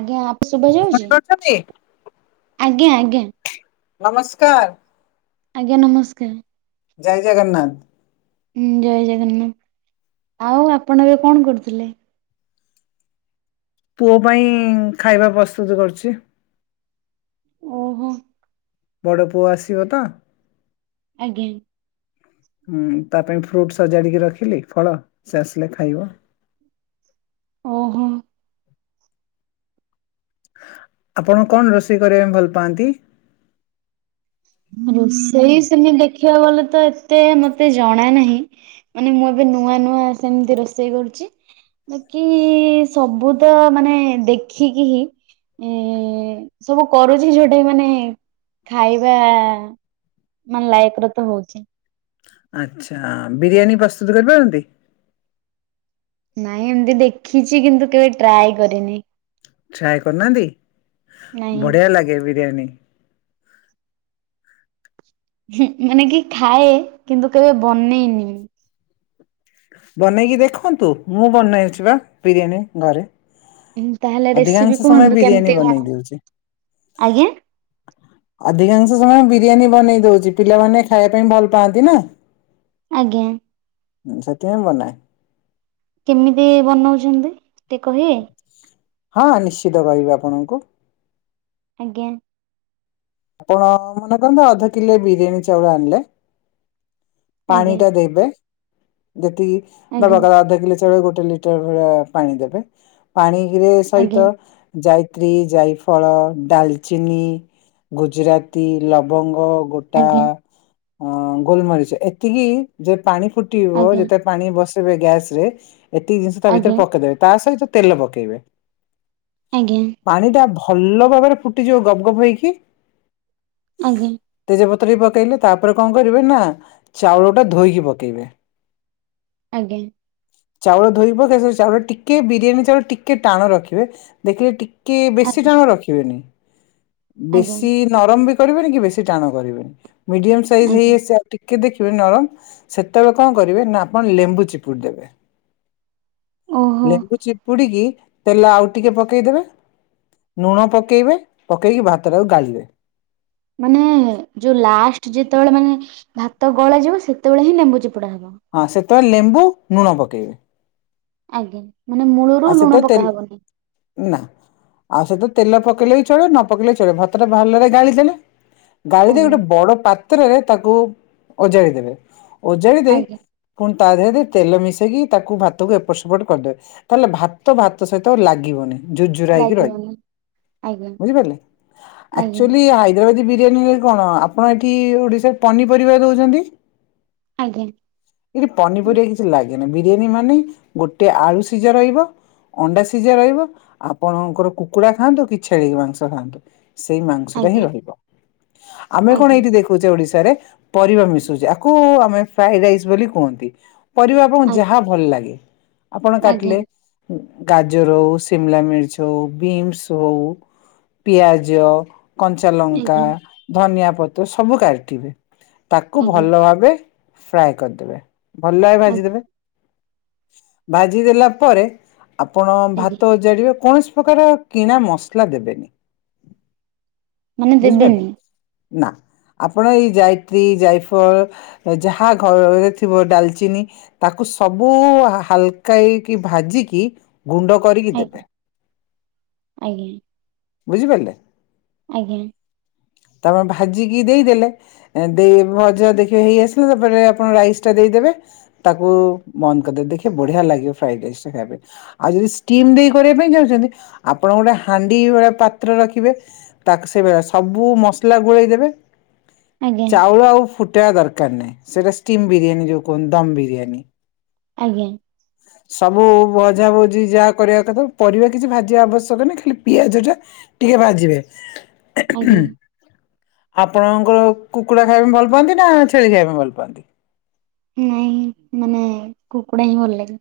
ଆଜ୍ଞା ଆପ ଶୁଭାଯାଉଚି ଶୁଣିପାରୁଛନ୍ତି ଆଜ୍ଞା ଆଜ୍ଞା। ନମସ୍କାର। ଆଜ୍ଞା ନମସ୍କାର। ଜୟ ଜଗନ୍ନାଥ। ହୁଁ ଜୟ ଜଗନ୍ନାଥ ଆଉ ଆପଣ ଏବେ କଣ କରୁଥିଲେ? ପୁଅ ପାଇଁ ଖାଇବା ପସ୍ତୁତ କରୁଚି। ଓହୋ। ବଡ଼ ପୁଅ ଆସିବତ। ଆଜ୍ଞା। ହୁଁ ତା ପାଇଁ ଫ୍ରୁଟ୍ ସଜାଡ଼ିକି ରଖିଲି ଫଳ ସେ ଆସିଲେ ଖାଇବ। ଓହୋ। ଆପଣ କଣ ରୋଷେଇ କରିବାପାଇଁ ଭଲ ପାଆନ୍ତି? ରୋଷେଇ ସେମିତି ଦେଖିବାକୁ ଗଲେ ତ ଏତେ ମତେ ଜଣା ନାହିଁ। ମାନେ ମୁଁ ଏବେ ନୂଆ ନୂଆ ସେମତି ରୋଷେଇ କରୁଚି। ବାକି ସବୁ ତ ମାନେ ଦେଖିକି ହି ଏ, ସବୁ କରୁଛି ଯୋଉଟା ମାନେ ଖାଇ ଯାହା ମାନେ ଲାଇଫ୍ ରେ ତ ହୋଉଛି। ଆଚ୍ଛା ବିରିୟାନୀ ପ୍ରସ୍ତୁତ କରିପାରନ୍ତି? ନାଇଁ ଏମତି ଦେଖିଚି କିନ୍ତୁ କେବେ ଟ୍ରାଏ କରିନି। ଟ୍ରାଏ କରନାହାଁନ୍ତି? ନାଇଁ। ବଢ଼ିଆ ଲାଗେ ବିରିୟାନୀ। ହୁଁ, ମାନେ କି ଖାଏ କିନ୍ତୁ କେବେ ବନେଇନି। ବନେଇକି ଦେଖନ୍ତୁ। ମୁଁ ବନେଇଛି ବା ବିରିୟାନୀ ଘରେ। ଉଁ, ତାହେଲେ ରେସିପି ଅଧିକାଂଶ ସମୟ କୁହନ୍ତୁ କେମିତି ବିରିୟାନୀ ବନେଇ କଣ? ଦୋଉଚି। ଆଜ୍ଞା ଅଧିକାଂଶ ସମୟ ବିରିୟାନୀ ବନେଇ ଦୋଉଚି ପିଲାମାନେ ଖାଇବା ପାଇଁ ଭଲ ପାଆନ୍ତି ନା। ଆଜ୍ଞା। ହୁଁ, ସେଥିପାଇଁ ବନାଏ। କେମିତି ବନଉଛନ୍ତି ଟିକେ କହିବେ? ହଁ ନିଶ୍ଚିତ କହିବି ଆପଣଙ୍କୁ। ଆଜ୍ଞା। ଆପଣ ମନେ କରନ୍ତୁ ଅଧ କିଲେ ବିରିୟାନୀ ଚାଉଳ ଆଣଲେ। ପାଣି ଆଜ୍ଞା ଟା ଦେବେ ଯେତିକି ଆଜ୍ଞା ଦବାକଥା ଅଧ କିଲେ ଚାଉଳ ରେ ଗୋଟେ ଲିଟର ଭଳିଆ ପାଣି ଦେବେ। ପାଣି ରେ ଆଜ୍ଞା ସଇତ ଯାଇତ୍ରୀ, ଯାଇଫଳ, ଡାଲଚିନି ଗୁଜୁରାତି, ଲବଙ୍ଗ, ଗୋ ଟା ଆଜ୍ଞା ଅଁ, ଗୋଲମରିଚ ଏତିକି ଯେ ପାଣି ଫୁଟିବ ଆଜ୍ଞା ଯେତେ ପାଣି ବସେଇବେ ଗ୍ୟାସ୍ ରେ ଏତିକି ଜିନିଷ ତା ଭିତରେ ଆଜ୍ଞା ପକେଇଦେବେ ତା ସଇତ ତେଲ ପକେଇବେ। ଆଜ୍ଞା। ପାଣି ଟା ଭଲ ଭାବରେ ଫୁଟିଯିବ ଗପ୍ ଗପ୍ ହେଇକି। ଆଜ୍ଞା। ତେଜପତ୍ର ବି ପକେଇଲେ। ତାପରେ କଣ କରିବେ ନା ଚାଉଳ ଟା ଧୋଇକି ପକେଇବେ। ଆଜ୍ଞା। ଚାଉଳ ଧୋଇକି ପକେଇବେ ସେ ଚାଉଳ ଟିକେ ବିରିୟାନୀ ଚାଉଳ ଟିକେ ଟାଣ ରଖିବେ। ଦେଖିବେ ଟି କି ବେଶୀ ଆଜ୍ଞା ଟାଣ ରଖିବେନି। ଆଜ୍ଞା ବେଶୀ ନରମ ବି କରିବେନି କି ବେଶୀ ଟାଣ କରିବେନି ମିଡିୟମ୍ ସାଇଜ୍ ହେଇ ଆଜ୍ଞା ଆସ ଟିକେ ଦେଖିବେ ନରମ ସେତେବେଳେ କଣ କରିବେ ନା ଆପଣ ଲେମ୍ବୁ ଚିପୁଡ଼ି ଦେବେ। ଓହୋ ଲେମ୍ବୁ ଚିପୁଡିକି ତେଲ ଆଉ ଟିକେ ପକେଇଦେବେ। ନୁଣ ପକେଇବେ ପକେଇକି ଭାତ ଟାକୁ ଗାଳିବେ। ମାନେ ଯୋଉ ଲାଷ୍ଟ ଯେତେବେଳେ ମାନେ ଭାତ ଗଳା ଯିବ ସେତେବେଳେ ହିଁ ଲେମ୍ବୁ ଚିପୁଡା ହବ? ହଁ ସେତେବେଳେ ଲେମ୍ବୁ ନୁଣ ପକେଇବେ। ଆଜ୍ଞା, ମାନେ ଆଉ ମୂଳରୁ ଲୁଣ ସେତେବେଳେ ପକା ହବନି? ନା। ଆଉ ସେଥି ତେଲ ପକେଇଲେ ବି ଚଳିବ ନ ପକେଇଲେ ଚଳିବ ଭାତଟା ଭଲରେ ଗାଳି ଦେଲେ। ଗାଳି ଦେଇ ଆଜ୍ଞା ଗୋଟେ ବଡ ପାତ୍ରରେ ତାକୁ ଓଜାଡିଦେବେ। ଓଜାଡ଼ି ଦେଇ ଆଜ୍ଞା ପୁଣି ତା ଦେହରେ ତେଲ ମିଶେଇକି ତାକୁ ଭାତକୁ ଏପଟ ସେପଟ କରଦେ। ତାହେଲେ ଭାତ ଭାତ ସହିତ ଆଉ ଲାଗିବନି। ଝୁର୍ଝୁରା ହେଇକି ରହିବ। ଲାଗିବନି ଆଜ୍ଞା ବୁଝିପାରିଲେ ଆଜ୍ଞା ଆକ୍ଚୁଲି ହାଇ ଦବାଦୀ ବିରିୟାନୀ ରେ କଣ ଆପଣ ଏଠି [unintelligible] ପନିପରିବା ଦଉଛନ୍ତି। ଆଜ୍ଞା। ଏଠି ପନିପରିବା କିଛି ଲାଗେନି ବିରିୟାନୀ ମାନେ ଗୋଟେ ଆଳୁ ସିଝା ରହିବ ଅଣ୍ଡା ସିଝା ରହିବ ଆପଣଙ୍କର କୁକୁଡା ଖାଆନ୍ତୁ କି ଛେଳି ମାଂସ ଖାଆନ୍ତୁ। ସେଇ ମାଂସଟା ହିଁ ଆଜ୍ଞା ରହିବ ଆମେ କଣ ଆଜ୍ଞା ଏଇଠି ଦେଖୁଛେ ଓଡିଶାରେ ପରିବା ମିଶାଉଛି ଆକୁ ଆମେ ଫ୍ରାଇଡ ରାଇସ୍ ବୋଲି କୁହନ୍ତି। ପରିବା ଆଣଙ୍କୁ ଆଜ୍ଞା ଯାହା ଭଲ ଲାଗେ ଆପଣ କା ଆଜ୍ଞା ଗାଜର ହଉ ସିମଲା ମିର୍ଚ ହଉ ବିନ୍ସ ହଉ ପିଆଜ କଞ୍ଚା ଲଙ୍କା ଆଜ୍ଞା ଧନିଆ ପତ୍ର ସବୁ କାଟିବେ ତାକୁ ଆଜ୍ଞା ଭଲ ଭାବେ ଫ୍ରାଏ କରିଦେବେ ଭଲ ଭ ଆଜ୍ଞା ଭାଜିଦେବେ ଭାଜିଦେଲା ତାପରେ ଆପଣ ଆଜ୍ଞା ଭାତ ଓଜାଡ଼ିବେ କୌଣସି ପ୍ରକାର କିଣା ମସଲା ଦେବେ ମାନେ ବୁଝିପାରିଲେ? ଦେବେନି ନା ଆପଣ ଏଇ ଯାଇତ୍ରୀ ଯାଇଫଳ ଯାହା ଘରେରେ ଥିବ ଡାଲଚିନି ତାକୁ ସବୁ ହାଲକା କି ଭାଜିକି ଗୁଣ୍ଡ କରିକି ଆଜ୍ଞା ଦେବେ ଆଜ୍ଞା ବୁଝିପାରିଲେ? ଆଜ୍ଞା। ତାପରେ ଭାଜିକି ଦେଇଦେଲେ ଦେଇ ଭଜା ଦେଖିବ ହେଇ ଆସିଲା ତାପରେ ଆପଣ ରାଇସ ଟା ଦେଇଦେବେ ତାକୁ ମନ୍ଦ କରିଦେବେ ଦେଖିବେ ବଢିଆ ଲାଗିବ ଫ୍ରାଇଡ ରାଇସ୍ ଟା ଖାଇବେ। ଆଉ ଯଦି ଷ୍ଟିମ ଦେଇ କରିବା ପାଇଁ ଚାହୁଁଛନ୍ତି ଆପଣ ଗୋଟେ ହାଣ୍ଡି ଭଳି ପାତ୍ର ରଖିବେ ତାକୁ ସେଳିଆ ସବୁ ମସଲା ଗୋଳେଇ ଦେବେ ଆଜ୍ଞା ଚାଉଳ ଆଉ ଫୁଟେଇବା ଦରକାର ନାହିଁ ସେଟା ଷ୍ଟିମ ବିରିୟାନୀ ଯୋଉ କୁହନ୍ତ ଦମ ବିରିୟାନୀ ଆଜ୍ଞା। ସବୁ ଭଝାଭୋଜିି ଯାହା କରିବା କଥା ପରିବା କିଛି ଭାଜିବା ଆବଶ୍ୟକ ନାହିଁ ଖାଲି ପିଆଜ ଟା ଟିକେ ବାହାଯିବେ ଆଜ୍ଞା ଆପଣଙ୍କର କୁକୁଡ଼ା ଖାଇବା ପାଇଁ ଭଲ ପାଆନ୍ତି ନା ଛେଳି ଖାଇବା ପାଇଁ ଭଲ ପାଆନ୍ତି? ନାଇଁ ମାନେ କୁକୁଡା ହିଁ ଭଲ ଲାଗେ।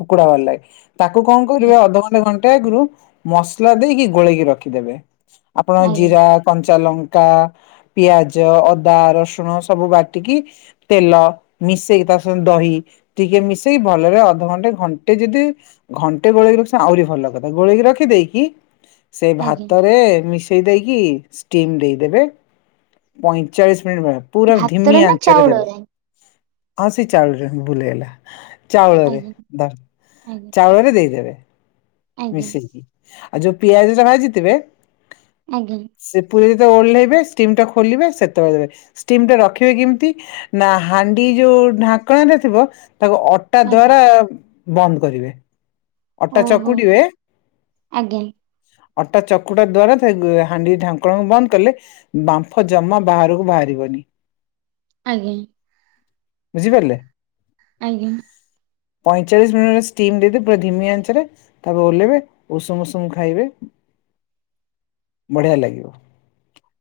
କୁକୁଡା ବାଲାଏ ତାକୁ କଣ ଆଜ୍ଞା କରିବେ ଅଧ ଘଣ୍ଟା ମସଲା ଦେଇକି ଗୋଳେଇକି ରଖିଦେବେ ଆପଣ ଆଜ୍ଞା ଜିରା କଞ୍ଚା ଲ ପିଆଜ ଅଦା ରସୁଣ ସବୁ ବାଟିକି ତେଲ ମିଶେଇ ତା ସତ ଦହି ଟିକେ ମିଶେଇି ଭଲରେ ଅଧଘ ଟେ ଘଣ୍ଟେ ଯଦି ଘଣ୍ଟେ ଗୋଳକି ରଖି ଆହୁରି ଭଲ କଥା ଗୋଳେଇକି ରଖିଦେଇକି ସେ ଆଜ୍ଞା ଭାତରେ ମିଶେଇ ଦେଇକି ଷ୍ଟିମ୍ ଦେଇଦେବେ ପଇଁଚାଳିଶ ମିନିଟ୍ ବେ ପୁରା ଧିମି ଭାତରେ ନା ଆଞ୍ଚରେ ଦେବେ। ଚାଉଳରେ ଆସି ଚାଳୁଛ ବୁଲେଇଗଲା [unintelligible] ଚାଉଳରେ ଆଜ୍ଞା ଧ ଆଜ୍ଞା ଚାଉଳରେ ଦେଇଦେବେ ଆଜ୍ଞା ମିଶେଇକି ଆଉ ଯୋଉ ପିଆଜ ଟା ଭାଜିଥିବେ ଆଜ୍ଞା। ସେ ପୁରୀ ଯେତେ ଓଲେହିବେ ହେବେ ଷ୍ଟିମ୍ ଟା ଖୋଲିବେ ସେତେବେଳେ ଷ୍ଟିମ ଟା ରଖିବେ କେମିତି ନା ହାଣ୍ଡି ଯୋଉ ଢାଙ୍କଣଟା ଥିବ ତାକୁ ଅ ଟା ଆଜ୍ଞା ଦ୍ଵାରା ବନ୍ଦ କରିବେ। ଅଟା ଓହୋ ଚକୁଡିବେ। ଆଜ୍ଞା ଅଟା ଚକୁଟା ଦ୍ଵାରା ସେ ହାଣ୍ଡି ଢାଙ୍କଣ ବନ୍ଦ କଲେ ବାମ୍ଫ ଜମା ବାହାରକୁ ବାହାରିବନି। ଆଜ୍ଞା। ବୁଝିପାରିଲେ? ଆଜ୍ଞା। ପଇଁଚାଳିଶ ମିନିଟ ଷ୍ଟିମ୍ ଦେଇଦେ ପୁରା ଧିମି ଆଞ୍ଚରେ ତାପରେ ଓହ୍ଲେଇବେ ଉଷୁମ ଉଷୁମ ଖାଇବେ। ବଢିଆ ଲାଗିବ।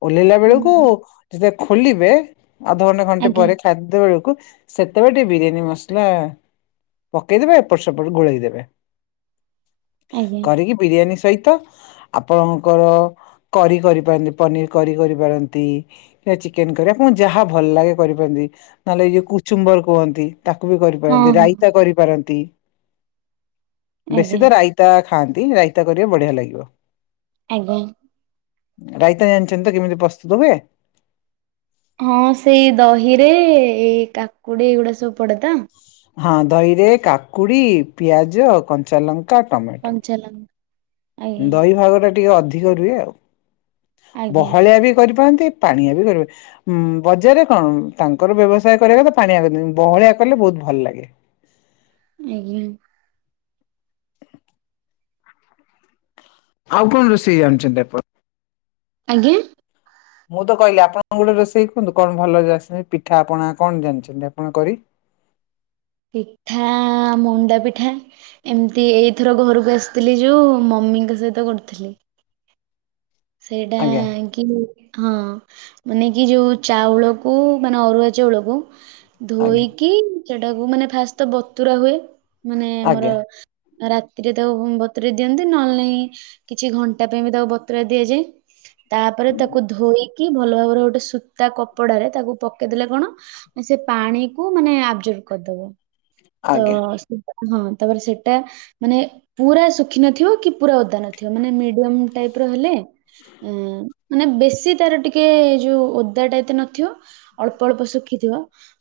ଓହ୍ଲେଇଲା ବେଳକୁ ହୁଁ, ଯେତେବେଳେ ଖୋଲିବେ ଅଧଘଣ୍ଟା ଘଣ୍ଟେ ଆଜ୍ଞା ପରେ ଖାଦ୍ୟ ବେଳକୁ ସେତେବେଳେ ଟିକେ ବିରିୟାନୀ ମସଲା ପକେଇଦେବେ, ଏପଟ ସେପଟ ଗୋଳେଇ ଦେବେ। ଆଜ୍ଞା କରିକି ବିରିୟାନୀ ସହିତ ଆପଣଙ୍କର କରି କରିପାରନ୍ତି, ପନିର କରି କରିପାରନ୍ତି। ଚିକେନ କରି ଆପଣଙ୍କୁ ଯାହା ଭଲ ଲାଗେ କରିପାରନ୍ତି ନହେଲେ ଏ ଯୋଉ କୁଚୁମ୍ବର କୁହନ୍ତି। ତାକୁ ବି ହଁ କରିପାରନ୍ତି, ହଁ ରାଇତା କରିପାରନ୍ତି। ବେଶୀ ଆଜ୍ଞା ତ ରାଇତା ଖାଆନ୍ତି, ରାଇତା କରିବେ ବଢିଆ ଲାଗିବ ଆଜ୍ଞା। ରାଇତା ଜାଣିଛନ୍ତି ତ କେମିତି ପ୍ରସ୍ତୁତ ହୁଏ। ହଁ ସେଇ ଦହିରେ ଏଇ କାକୁଡି ଏଇଗୁଡା ସବୁ ପଡେ ତ! ହଁ ଦହି ରେ କାକୁଡି, ପିଆଜ, କଞ୍ଚାଲଙ୍କ କଞ୍ଚା ଲଙ୍କା ଦହି ଭାଗ ଟା ଟିକେ ଅଧିକ ରୁହେ ଆଉ, ଆଜ୍ଞା ବହଳିଆ ବି କରିପାରନ୍ତି। ପାଣିଆ ବି କରିବେ। ଉଁ ବଜାରରେ କଣ ତାଙ୍କର ବ୍ୟବସାୟ କରିବାକୁ ପାଣିଆ କରିଦିଅନ୍ତି। ବହଳିଆ କଲେ ବହୁତ ଭଲ ଲାଗେ। ଆଜ୍ଞା। ଆଉ କଣ ରୋଷେଇ ଯାଣିଛନ୍ତି ଆପଣ? ଆଜ୍ଞା। ମୁଁ ତ କହିଲି ଆପଣ କଣ ଗୋଟେ ରୋଷେଇ କୁହନ୍ତୁ କଣ ଭଲରେ ଆସେ ପିଠାପଣା କଣ ଜାଣିଛନ୍ତି ଆପଣ କରି। ପିଠା- ମଣ୍ଡା ପିଠା। ଏମିତି ଏଇଥର ଘରକୁ ଆସିଥିଲି ଯୋଉ ମମିଙ୍କ ସହିତ କରୁଥିଲି। ସେଇଟା ଆଜ୍ଞା କି ହଁ ମାନେ କି ଯୋଉ ଚାଉଳକୁ ମାନେ ଅରୁଆ ଚାଉଳକୁ ଆଜ୍ଞା ଧୋଇକି ସେଟାକୁ ମାନେ ଫାଷ୍ଟ ତ ବତୁରା ହୁଏ ମାନେ ଆମର ଆଜ୍ଞା ରାତିରେ ତାକୁ ବତୁରେଇ ଦିଅନ୍ତି ନହେଲେ ନାହିଁ କିଛି ଘଣ୍ଟା ପାଇଁ ବି ତାକୁ ବତୁରା ଦିଆଯାଏ। ତାପରେ ତାକୁ ଧୋଇକି ଭଲ ଭାବରେ ଗୋଟେ ସୂତା କପଡ଼ାରେ ତାକୁ ପକେଇଦେଲେ କଣ ସେ ପାଣି କୁ ମାନେ ଆବଜର୍ଭ କରିଦବ। ତ ଆଜ୍ଞା ହଁ ତାପରେ ସେଟା ମାନେ ପୁରା ଶୁଖି ନଥିବ କି ପୁରା ଓଦା ନଥିବ ମାନେ ମିଡିୟମ ଟାଇପ୍ ର ହେଲେ ଉଁ ମାନେ ବେଶୀ ତାର ଟିକେ ଏ ଯୋଉ ଓଦା ଟା ଏତେ ନଥିବ। ଅଳ୍ପ ଅଳ୍ପ ଶୁଖିଥିବ।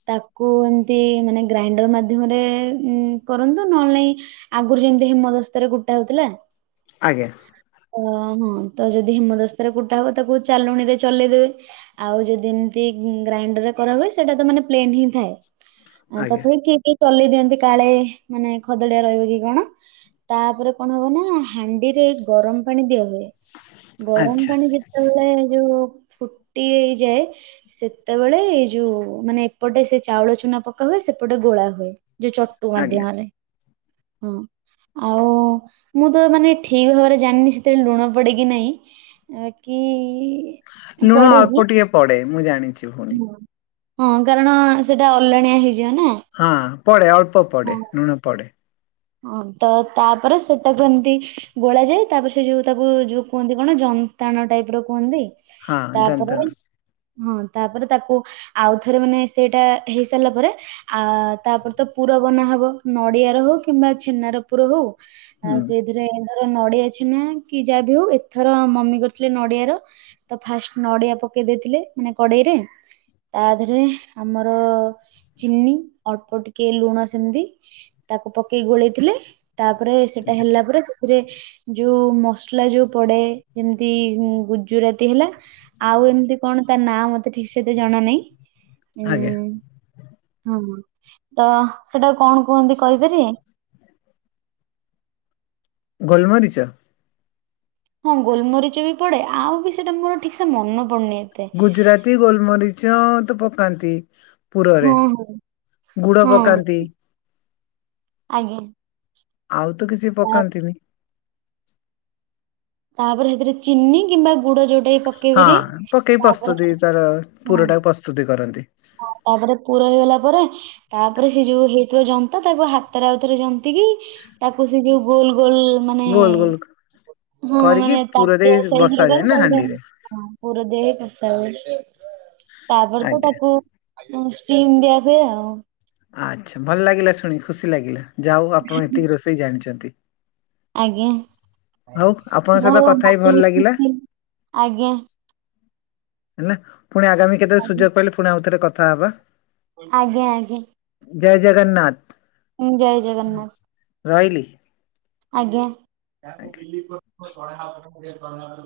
ତାକୁ ଏମତି ମାନେ ଗ୍ରାଇଣ୍ଡର ମାଧ୍ୟମରେ କରନ୍ତୁ ନହେଲେନାଇଁ ଆଗରୁ ଯେମିତି ହେମଦସ୍ତାରେ କୁଟା ହଉଥିଲା। ଆଜ୍ଞା। ଅ ହଁ ତ ଯଦି ହେମଦସ୍ତାରେ କୁଟା ହବ ତାକୁ ଚାଲୁଣୀରେ ଚଲେଇଦେବେ। ଆଉ ଯଦି ଏମିତି ଗ୍ରାଇଣ୍ଡରରେ କରା ହୁଏ ସେଇଟା ତ ମାନେ ପ୍ଲେନ ହିଁ ଥାଏ। ଆଜ୍ଞା ତଥାପି କିଏ କିଏ ଚଲେଇ ଦିଅନ୍ତି କାଳେ ମାନେ ଖଦଡିଆ ରହିବ କି କଣ। ତାପରେ କଣ ହବ ନା ହାଣ୍ଡିରେ ଗରମ ପାଣି ଦିଆ ହୁଏ। ଗରମ ଆଚ୍ଛା ପାଣି ଯେତେବେଳେ ଯୋଉ ଫୁଟି ହେଇଯାଏ। ସେତେବେଳେ ଏଇ ଯୋଉ ମାନେ ଏପଟେ ସେ ଚାଉଳ ଚୁନା ପକା ହୁଏ ସେପଟେ ଗୋଳା ହୁଏ। ଜୋଉ ଚଟୁ ଆଜ୍ଞା। ମାଧ୍ୟମରେ ହଁ ଆଉ ମୁଁ ତ ମାନେ ଠି ଭାବରେ ଜାଣିନି ସେଥିରେ ଲୁଣ ପଡ଼େ କି ନାହିଁ କି ଲୁଣ ଅଳ୍ପ ଟିକେ ପଡ଼େ ମୁଁ ଜାଣିଛି। ଭଉଣୀ ହ ହଁ କାରଣ ସେଟା ଅଲଣିଆ ହେଇ ହଁ ପଡ଼େ ଅଳ୍ପ ପଡ଼େ ନୁଣ ପଡ଼େ। ହଁ ତ ତାପରେ ସେଟାକୁ ଏମତି ଗୋଳା ଯାଏ ତାପରେ ସେ ଯୋଉ ତାକୁ ଯୋଉ କୁହନ୍ତି କଣ ଯନ୍ତାଣ ଟାଇପ୍ ର କୁହନ୍ତି। ହଁ ତାପରେ ଜାଣିଥାନ୍ତି ହଁ ତାପରେ ତାକୁ ଆଉଥରେ ମାନେ ସେଇଟା ହେଇ ସାରିଲା ପରେ ଆ ତାପରେ ତ ପୁରା ବନା ହବ ନଡ଼ିଆର ହଉ କି କିମ୍ବା ଛେନାର ପୁର ହଉ ଆ ହୁଁ ସେ ଏଥିରେ ଧର ନଡ଼ିଆ ଛେନା କି ଯାହା ବି ହଉ ଏଥର ମମି କରିଥିଲେ ନଡ଼ିଆର। ତ ଫାଷ୍ଟ ନଡ଼ିଆ ପକେଇ ଦେଇଥିଲେ ମାନେ କଡ଼େଇରେ ତା ଧେରେ ଆମର ଚିନି ଅଳ୍ପ ଟିକେ ଲୁଣ ସେମିତି ପକେଇକି ଗୋଳେଇଥିଲେ ତାପରେ ସେଟା ଆଜ୍ଞା ହେଲା ପରେ ଥିରେ ଯୋଉ ମସଲା ଯୋଉ ପଡ଼େ ଯେମିତି ଗୁଜୁରାତି ହେଲା। ଆଉ ଏମିତି କଣ ତା ନାଁ ମତେ ଠିକ୍ ସେ ଏତେ ଜଣା ନାଇଁ। ଆଜ୍ଞା। ଉଁ ହଁ ତ ସେଟାକୁ କଣ କୁହନ୍ତି? କହିପାରିବେ? ଗୋଲମରିଚ? ହଁ ଗୋଲମରିଚ ବି ପଡ଼େ ଆଉ ବି ସେଟା ମୋର ଠିକ୍ ସେ ମନ ପଡ଼ୁନି। ଗୁଜୁରାତି ଗୋଲମରିଚ ତ ପକାନ୍ତି। ପୁରରେ ହଁ ହଁ ଗୁଡ଼ ହଁ। ପକାନ୍ତି। ଆଜ୍ଞା। ଆଉ ତ କିଛି ତା ପକାନ୍ତିନି। ତାପରେ ହେଥିରେ ଚିନି କିମ୍ବା ଗୁଡ଼ ଯୋଉ ଏ ପକେଇ ହଁ ପାରିବେ ପକେଇ ତାପରେ ପ୍ରସ୍ତୁତି ତାର ହଁ। ପୁରଟାକୁ ପ୍ରସ୍ତୁତି କରନ୍ତି ହ ତାପରେ ପୁର ହେଇଗଲା ପରେ ତାପରେ ସେ ଯୋଉ ହେଇଥିବା ଯନ୍ତ ତାକୁ ହାତରେ ଆଉଥରେ ଯ ତିକି ତାକୁ ସେ ଯୋଉ ଗୋଲ୍ ଗୋଲ୍ ମାନେ ଗୋଲ ଗୋଲ ହଁ କରିକି ମାନେ ପୁର ଦେଇ ବସାଯାଏ ନା ହାଣ୍ଡିରେ [unintelligible] ହଁ ପୁର ଦେହ ପେସାଉ ତାପରେ ତ ଆଜ୍ଞା ତାକୁ ଷ୍ଟିମ୍ ଦିଆ ଯାଏ ଆଉ। ଆଚ୍ଛ ଭଲ ଲାଗିଲା ଶୁଣି ଖୁସି ଲାଗିଲା ଯାଉ ଆପଣ ଏତିକି ରୋଷେଇ ଜାଣିଛନ୍ତି। ଆଜ୍ଞା ହଉ ଆପଣଙ୍କ ସହିତ ଯଉ କଥା ହେଇ ଭଲ ମତେ ବି ଲାଗିଲା ଖୁସି ଆଜ୍ଞା। ହେଲା ପୁଣି ଆଗାମୀ କେତେବେଳେ ଆଜ୍ଞା ସୁଯୋଗ ପାଇଲେ ପୁଣି ଆଉ ଥରେ କଥା ହବା। ଆଜ୍ଞା ଆଜ୍ଞା। ଜୟ ଜୟ ଜଗନ୍ନାଥ ଜଗନ୍ନାଥ ରହିଲି। ଆଜ୍ଞା।